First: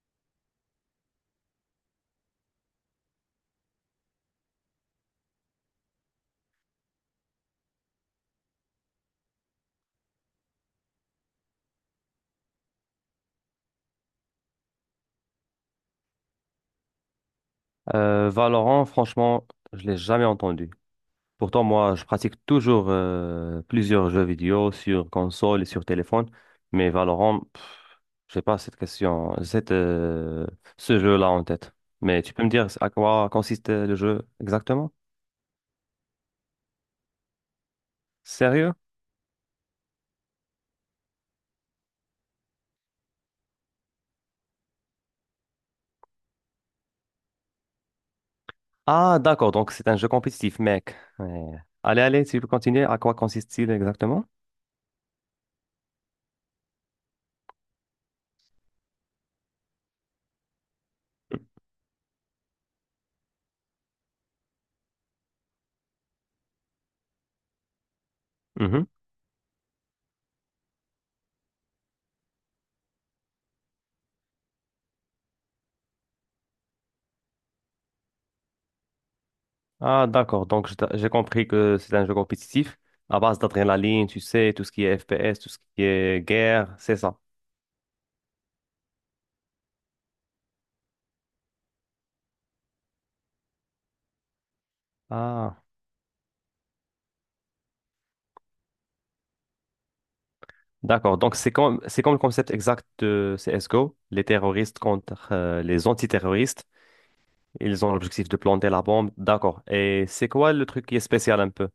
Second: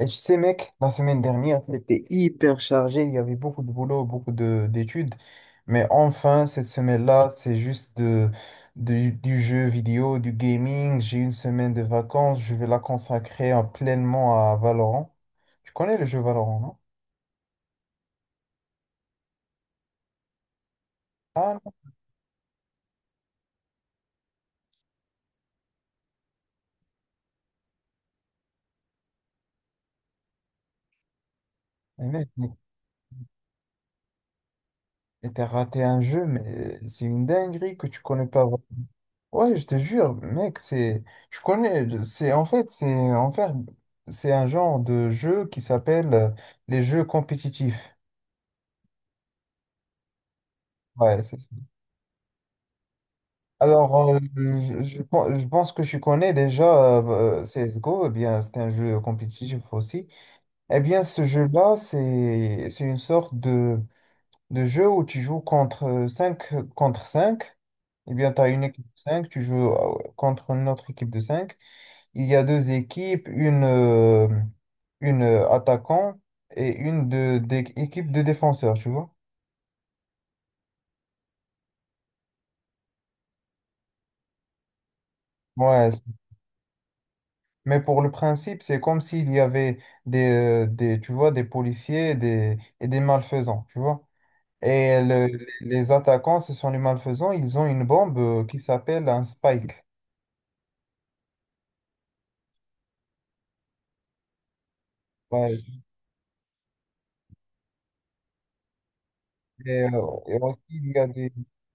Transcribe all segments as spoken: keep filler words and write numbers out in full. Et tu sais, mec, la semaine dernière, c'était hyper chargé. Il y avait beaucoup de boulot, beaucoup de d'études. Mais enfin, cette semaine-là, c'est juste de, de- du jeu vidéo, du gaming. J'ai une semaine de vacances. Je vais la consacrer euh, pleinement à Valorant. Tu connais le jeu Valorant, non? Euh, Valorant, franchement, je l'ai jamais entendu. Ah Pourtant, non, moi, je pratique toujours euh, plusieurs jeux vidéo sur console et sur téléphone, mais Valorant, pff, j'ai pas cette question, cette, euh, ce jeu-là en tête. Mais mais tu peux me mec, dire à quoi consiste le jeu exactement? mais t'as raté un jeu, mais c'est une dinguerie que tu connais pas. Sérieux? Ouais, je te jure, mec, c'est, je connais, c'est en fait, c'est en fait, c'est un genre de jeu qui s'appelle euh, les jeux compétitifs. Ah, d'accord, donc c'est un jeu compétitif, mec. Ouais, c'est Ouais. ça. Allez, allez, tu peux continuer. À quoi consiste-t-il Alors, euh, exactement? je, je pen- je pense que je connais déjà euh, C S G O. Eh bien, c'est un jeu compétitif aussi. Eh bien, ce jeu-là, c'est, c'est une sorte de, de jeu où tu joues contre cinq contre cinq. Eh bien, tu as une équipe de cinq, tu joues euh, contre une autre équipe de cinq. Il y a deux équipes, une, euh, une euh, attaquant et une de, des équipes de défenseurs, tu vois. Ah, d'accord. Donc, je j'ai compris que c'est un jeu compétitif à base d'adrénaline, tu sais, tout ce qui est F P S, tout ce qui Ouais, c'est- est guerre, c'est ça. mais pour le principe, c'est comme s'il y avait des, euh, des, tu vois, des policiers et des, et des malfaisants, tu vois. Et le- Ah, les attaquants, ce sont les malfaisants, ils ont une bombe euh, qui s'appelle un spike. d'accord. Donc, c'est comme, c'est comme le concept exact de C S G O, les terroristes contre Ouais, euh, les antiterroristes. Ils ont l'objectif de planter la bombe. D'accord. et, Et euh, c'est et quoi aussi, le truc il qui y est a des, spécial un peu?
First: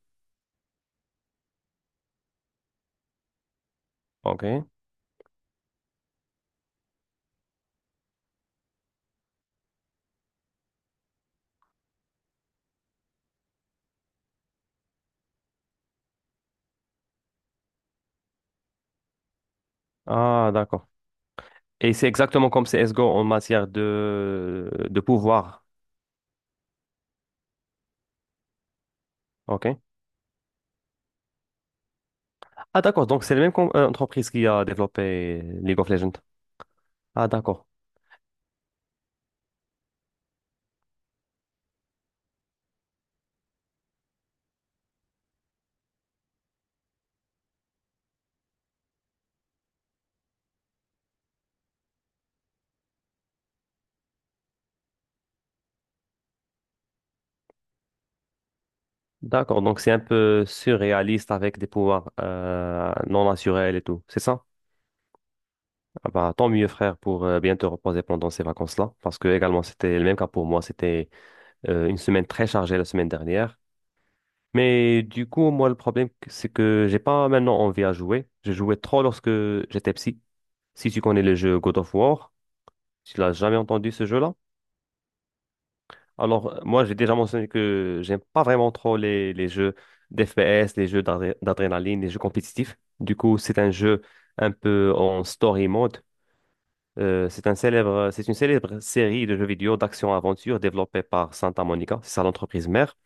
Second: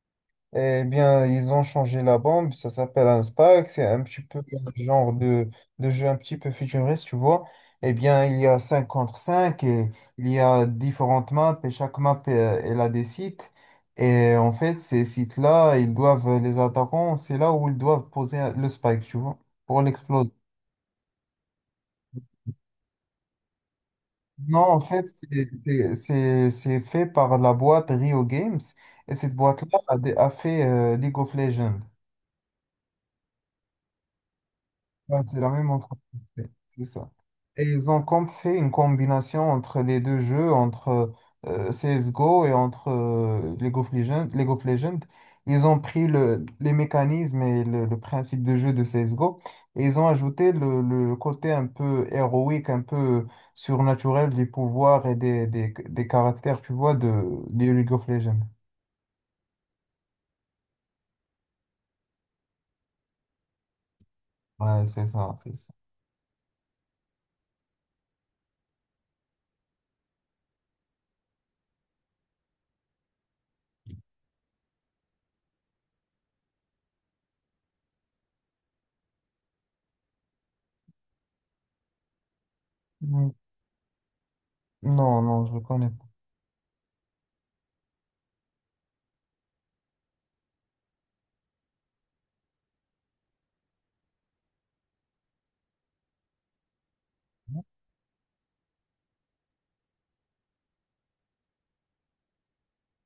eh bien, ils ont changé la bombe, ça s'appelle un SPAC, c'est un petit peu OK. un genre de, de jeu un petit peu futuriste, tu vois. Eh bien, il y a cinq contre cinq et il y a différentes maps et chaque map, euh, elle a des sites. Et en fait, ces sites-là, ils doivent, les attaquants, c'est là où ils doivent poser un- le spike, tu vois, pour l'exploser. Ah, d'accord. Et c'est exactement comme C S G O en matière Non, de, en de fait, c'est pouvoir. c'est- c'est- c'est fait par la boîte Rio Games et cette boîte-là OK. a, dé- a fait euh, League of Legends. Ah, d'accord. Donc, c'est la même com- euh, entreprise qui a Ouais, c'est développé la même League of Legends. entreprise, c'est c'est ça. Ah, Et d'accord. ils ont com- fait une combinaison entre les deux jeux, entre euh, C S G O et entre euh, League of Legends, League of Legends. Ils ont pris le, les mécanismes et le, le principe de jeu de C S G O et ils ont ajouté le, le côté un peu héroïque, un peu surnaturel des pouvoirs et des, des, des caractères, tu vois, de, de League of Legends. D'accord, donc c'est un peu surréaliste avec des pouvoirs euh, non naturels et tout, c'est ça? Ouais, c'est ça, c'est ça. Ah bah, tant mieux frère pour euh, bien te reposer pendant ces vacances-là, parce que également c'était le même cas pour moi, c'était euh, une semaine très chargée la semaine dernière. Mais du coup, moi le problème c'est que j'ai pas maintenant envie à jouer, je jouais trop lorsque j'étais psy. Si tu connais le jeu God of War, tu Mm. l'as jamais entendu ce jeu-là? Non, non, je ne connais pas. Alors, euh, moi, j'ai déjà mentionné que j'aime pas vraiment trop les, les jeux d'F P S, les jeux d'adré- d'adrénaline, les jeux compétitifs. Du coup, c'est un jeu un peu en story mode. Euh, c'est un célèbre, c'est une célèbre série de jeux vidéo d'action-aventure développée par Santa Monica, c'est ça l'entreprise mère.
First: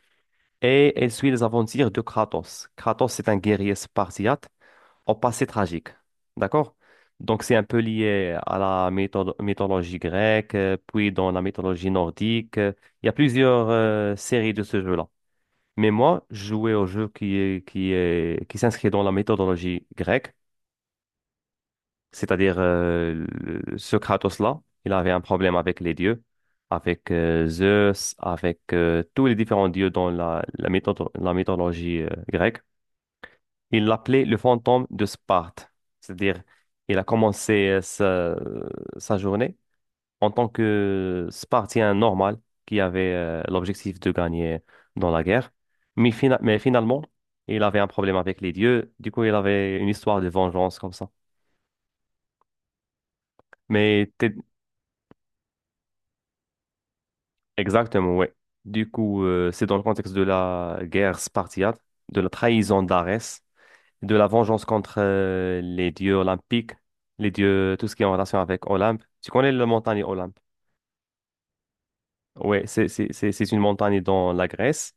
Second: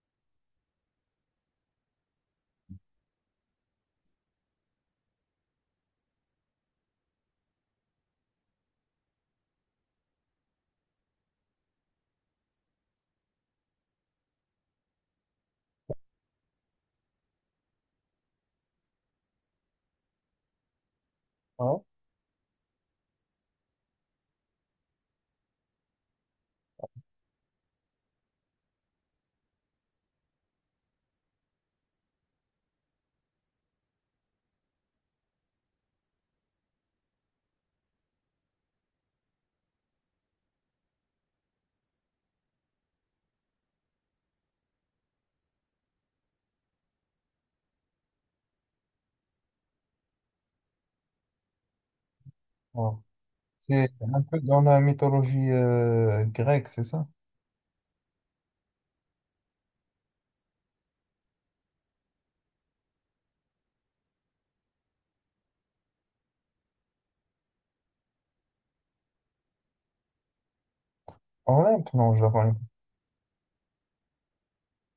Et elle suit les aventures de Kratos. Kratos, c'est un guerrier spartiate au passé tragique. D'accord? Donc, c'est un peu lié à la mytho- mythologie grecque, euh, puis dans la mythologie nordique. Euh, Il y a plusieurs euh, séries de ce jeu-là. Mais moi, je jouais au jeu qui est, qui est, qui s'inscrit dans la méthodologie grecque, Ouais. c'est-à-dire euh, le- ce Kratos-là, il avait un problème avec les dieux, avec euh, Zeus, avec euh, tous les différents dieux dans la, la, méthode- la mythologie euh, grecque. Il l'appelait le fantôme de Sparte. C'est-à-dire, il a commencé euh, sa, sa journée en tant que Spartien normal qui avait euh, l'objectif de gagner dans la guerre. Mais, fina- mais finalement, il avait un problème avec les dieux. Du coup, il avait une histoire de vengeance comme ça. Ouais. C'est Mais un t'es- peu dans la mythologie euh, grecque, c'est ça? Exactement, ouais. Du coup, euh, c'est dans le contexte de la guerre spartiate, de la trahison d'Arès, de la vengeance contre euh, les dieux olympiques, les dieux, tout ce qui est en relation avec Olympe. Tu connais la montagne Olympe? Olympe, non, je la connais Oui, c'est c'est- c'est- c'est une montagne dans la Grèce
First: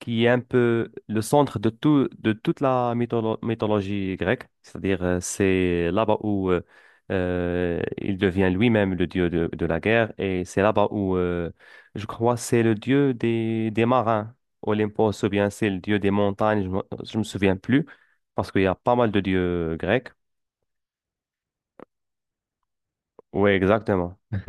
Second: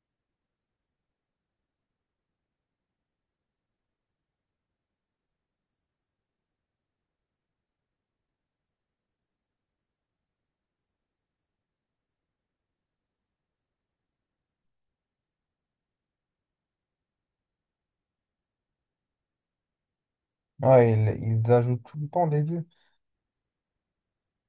qui est un peu le centre de tout, de toute la mytholo- mythologie grecque. C'est-à-dire, euh, c'est là-bas où euh, euh, il devient lui-même le dieu de, de la guerre, et c'est là-bas où, euh, je crois, c'est le dieu des, des marins. Olympos, ou bien c'est le dieu des montagnes, je ne me, je me souviens plus, parce qu'il y a pas mal de dieux grecs. pas. Ouais, ils, ils ajoutent tout le temps des dieux. Oui, exactement.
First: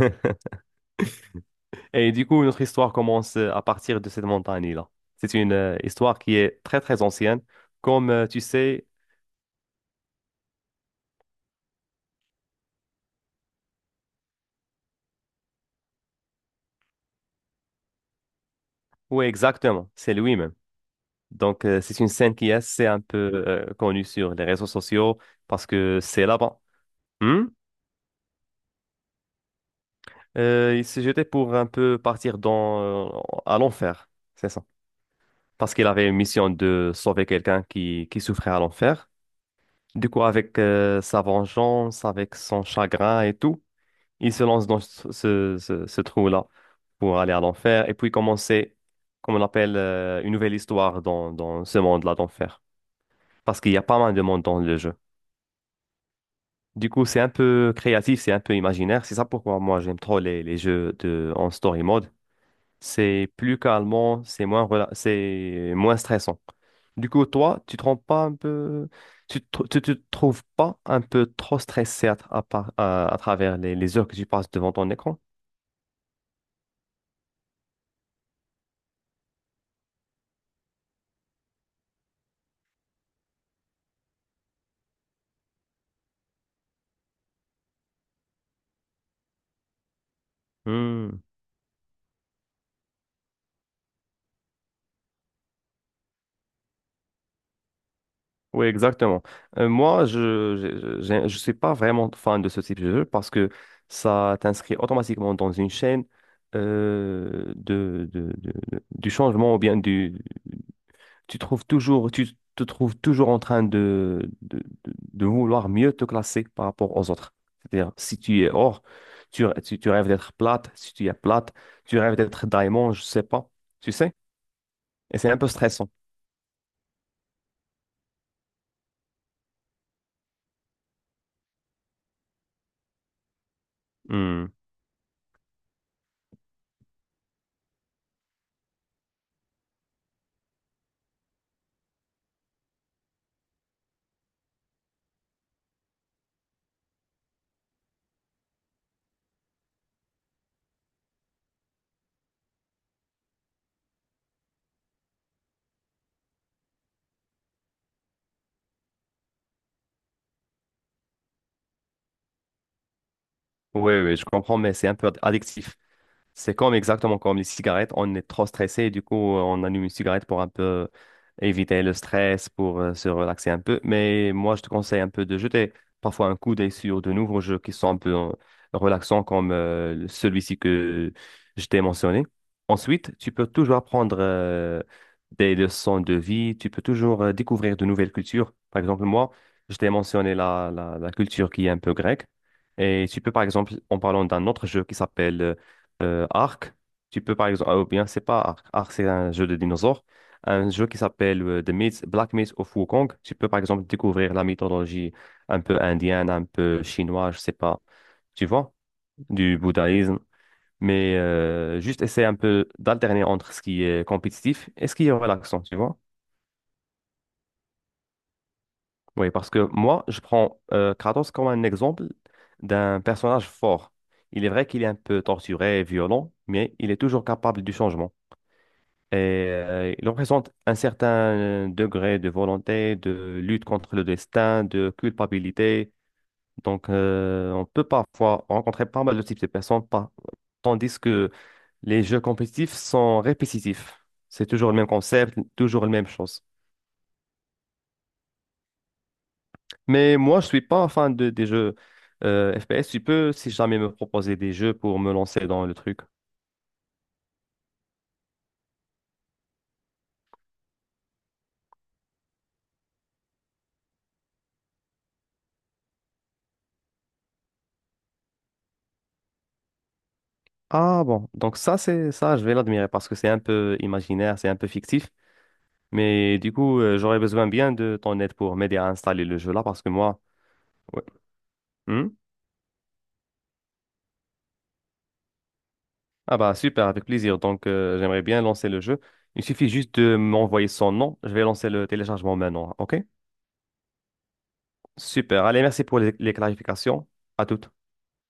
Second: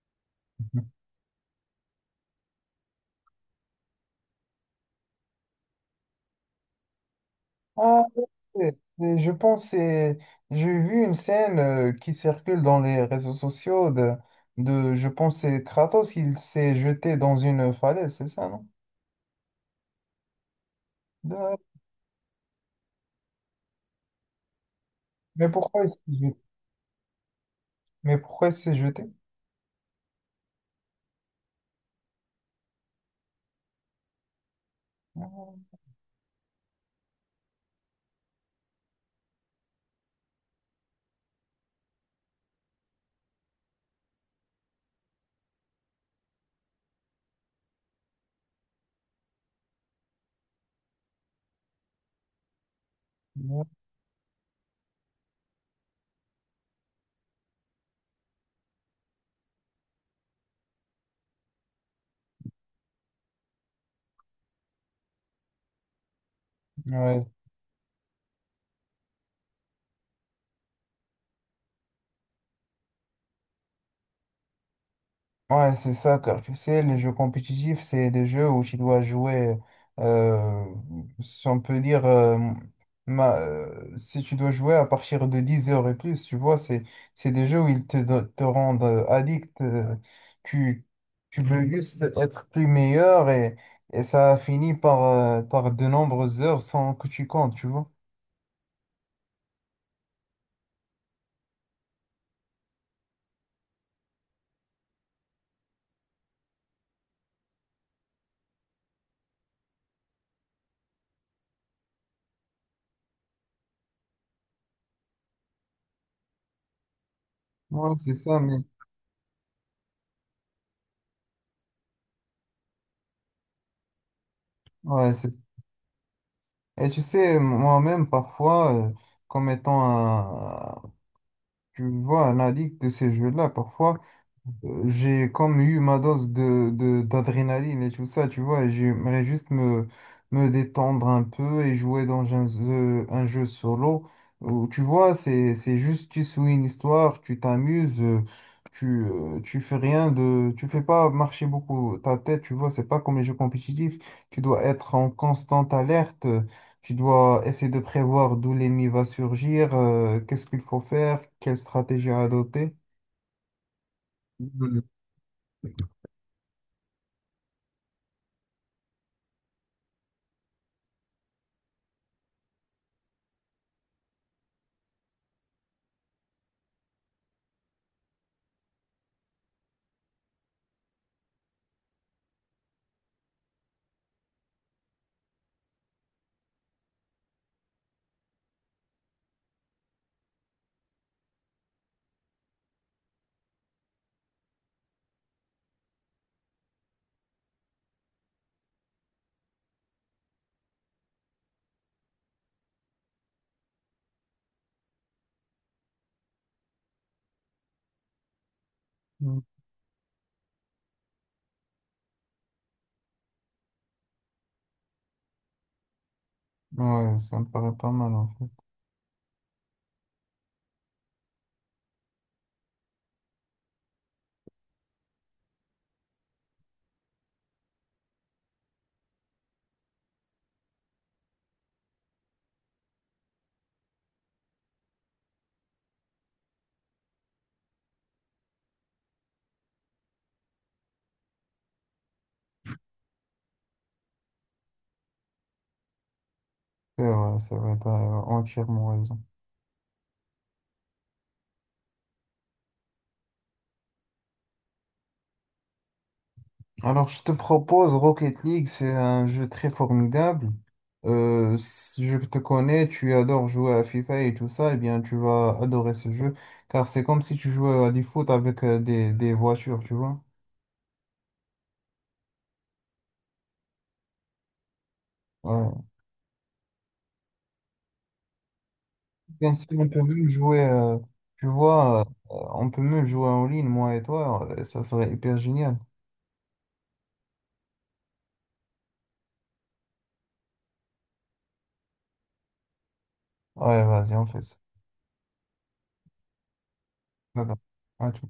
Et du coup, notre histoire commence euh, à partir de cette montagne-là. C'est une euh, histoire qui est très, très ancienne. Ah, Comme euh, tu ouais, sais, c'est- je pense, que c'est- j'ai vu une scène euh, qui circule dans les réseaux sociaux de, de je pense, que c'est Kratos, il s'est jeté dans une falaise, c'est ça, non? oui, exactement, c'est lui-même. Donc, De- euh, c'est une scène qui est assez un peu euh, connue sur les réseaux sociaux Mais parce pourquoi il s'est que c'est jeté? là-bas. Hmm. Mais pourquoi il s'est jeté? Euh, il s'est jeté pour un peu partir dans, euh, à l'enfer, c'est ça. Parce Ouais, qu'il avait une mission de sauver quelqu'un qui, qui souffrait à l'enfer. Du coup, avec euh, sa vengeance, avec son chagrin et tout. Il se lance dans ce, ce- ce- ce trou-là pour aller à l'enfer et puis commencer, comme on appelle, euh, une nouvelle histoire dans, dans ce monde-là d'enfer. Parce qu'il y a pas mal de monde dans le jeu. Du coup, c'est un peu créatif, c'est un peu imaginaire. C'est ça pourquoi moi j'aime trop les, les jeux de, en story mode. C'est plus calmant, c'est moins, rela- c'est moins stressant. Du ouais, coup, toi, tu te rends pas un peu, tu te, tu te trouves pas un peu trop stressé à, tra- à par- à- à travers les, les heures que tu passes devant ton écran? ouais, c'est ça, car tu sais, les jeux compétitifs, c'est des jeux où tu dois jouer, euh, si on peut dire, euh, ma- euh, si tu dois jouer à partir de dix heures et plus, tu vois, c'est, c'est des jeux où ils te, do- te rendent euh, addict, euh, tu, Hmm. tu veux Mhm. juste être plus meilleur et, et ça finit par, euh, par de nombreuses heures sans que tu comptes, tu vois. Oui, exactement. Euh, moi, je je, je- je suis pas vraiment fan de ce type de jeu parce que ça t'inscrit automatiquement dans une chaîne euh, de, de, de- de- du changement ou bien du tu trouves toujours tu te trouves toujours en train de de, de- de vouloir mieux te classer par rapport aux autres. C'est-à-dire Ouais, c'est si ça, tu es mais or, tu, tu, tu rêves d'être plate, si tu es plate, tu rêves d'être diamant, je sais pas, tu sais? ouais, Et c'est c'est. un peu stressant. Et tu sais, moi-même, parfois, euh, comme étant un, tu vois, un addict de ces jeux-là, parfois, Hmm. euh, j'ai comme eu ma dose de, de- d'adrénaline et tout ça, tu vois, et j'aimerais juste me, me détendre un peu et jouer dans un jeu, un jeu solo où, tu vois, c'est, c'est juste, tu suis une histoire, tu t'amuses, euh, tu, euh, tu fais rien de, tu fais pas marcher beaucoup ta tête, tu vois, c'est pas comme les jeux compétitifs, tu dois être en constante alerte. euh, Tu dois essayer de prévoir d'où l'ennemi va surgir, euh, qu'est-ce qu'il faut faire, quelle stratégie à adopter. Oui, oui, je comprends, mais c'est un peu addictif. C'est comme exactement comme les cigarettes, on est trop stressé et du coup on allume une cigarette pour un peu éviter le stress, pour euh, se relaxer un peu. Mais moi je te conseille un peu de jeter parfois un coup d'œil sur de nouveaux jeux qui sont un peu euh, relaxants comme euh, celui-ci que je t'ai mentionné. Ensuite, tu peux toujours apprendre euh, des leçons de vie, tu peux toujours euh, découvrir de nouvelles cultures. Par exemple, moi, je t'ai mentionné la, la, la culture qui est un peu grecque. Et tu peux par exemple, en parlant d'un autre jeu qui s'appelle... euh, euh, Ark. Tu peux par exemple, ah, ou bien c'est pas Ark, Ark c'est un jeu de dinosaures, un jeu qui s'appelle euh, The Myth, Black Myth of Wukong. Tu peux par exemple découvrir la mythologie un peu indienne, un peu chinoise, je sais pas, tu vois, Mhm. du bouddhisme. Mais euh, juste essayer un peu d'alterner entre ce qui est compétitif et ce qui est relaxant, tu vois. Ouais, ça me paraît pas mal en fait. Oui, parce que moi, je prends euh, Kratos comme un exemple d'un personnage fort. Il est vrai qu'il est un peu torturé et violent, mais il est toujours capable du changement. Et euh, il représente un certain euh, degré de volonté, de lutte contre le destin, de culpabilité. Donc, euh, on peut parfois rencontrer pas mal de types de personnes, par- tandis que les jeux compétitifs sont répétitifs. C'est toujours le même concept, toujours la même chose. C'est vrai, c'est vrai, t'as entièrement raison. Mais moi, je suis pas fan de, des jeux euh, F P S. Tu peux, si jamais, me proposer des jeux pour me lancer dans le truc. Alors, je te propose Rocket League, c'est un jeu très formidable. Euh, si je te connais, tu adores jouer à FIFA et tout ça, eh bien, tu vas adorer ce jeu, car c'est comme si tu jouais à du foot avec euh, des, des voitures, tu vois. Ah bon, donc ça, c'est ça, je vais l'admirer parce que c'est un peu imaginaire, c'est un peu fictif. Ouais. Mais du coup, euh, j'aurais besoin bien de ton aide pour m'aider à installer le jeu Bien là sûr, parce on que peut moi, même jouer, euh, ouais. tu vois, euh, Hmm? on peut même jouer en ligne, moi et toi, euh, ça serait hyper génial. Ah bah super, avec plaisir. Donc euh, j'aimerais bien lancer le jeu. Il suffit juste de m'envoyer son nom. Je vais lancer le téléchargement maintenant. OK? Ouais, vas-y, on fait ça. Super. Allez, merci pour les, les clarifications. Bye À bye. toutes. À tout.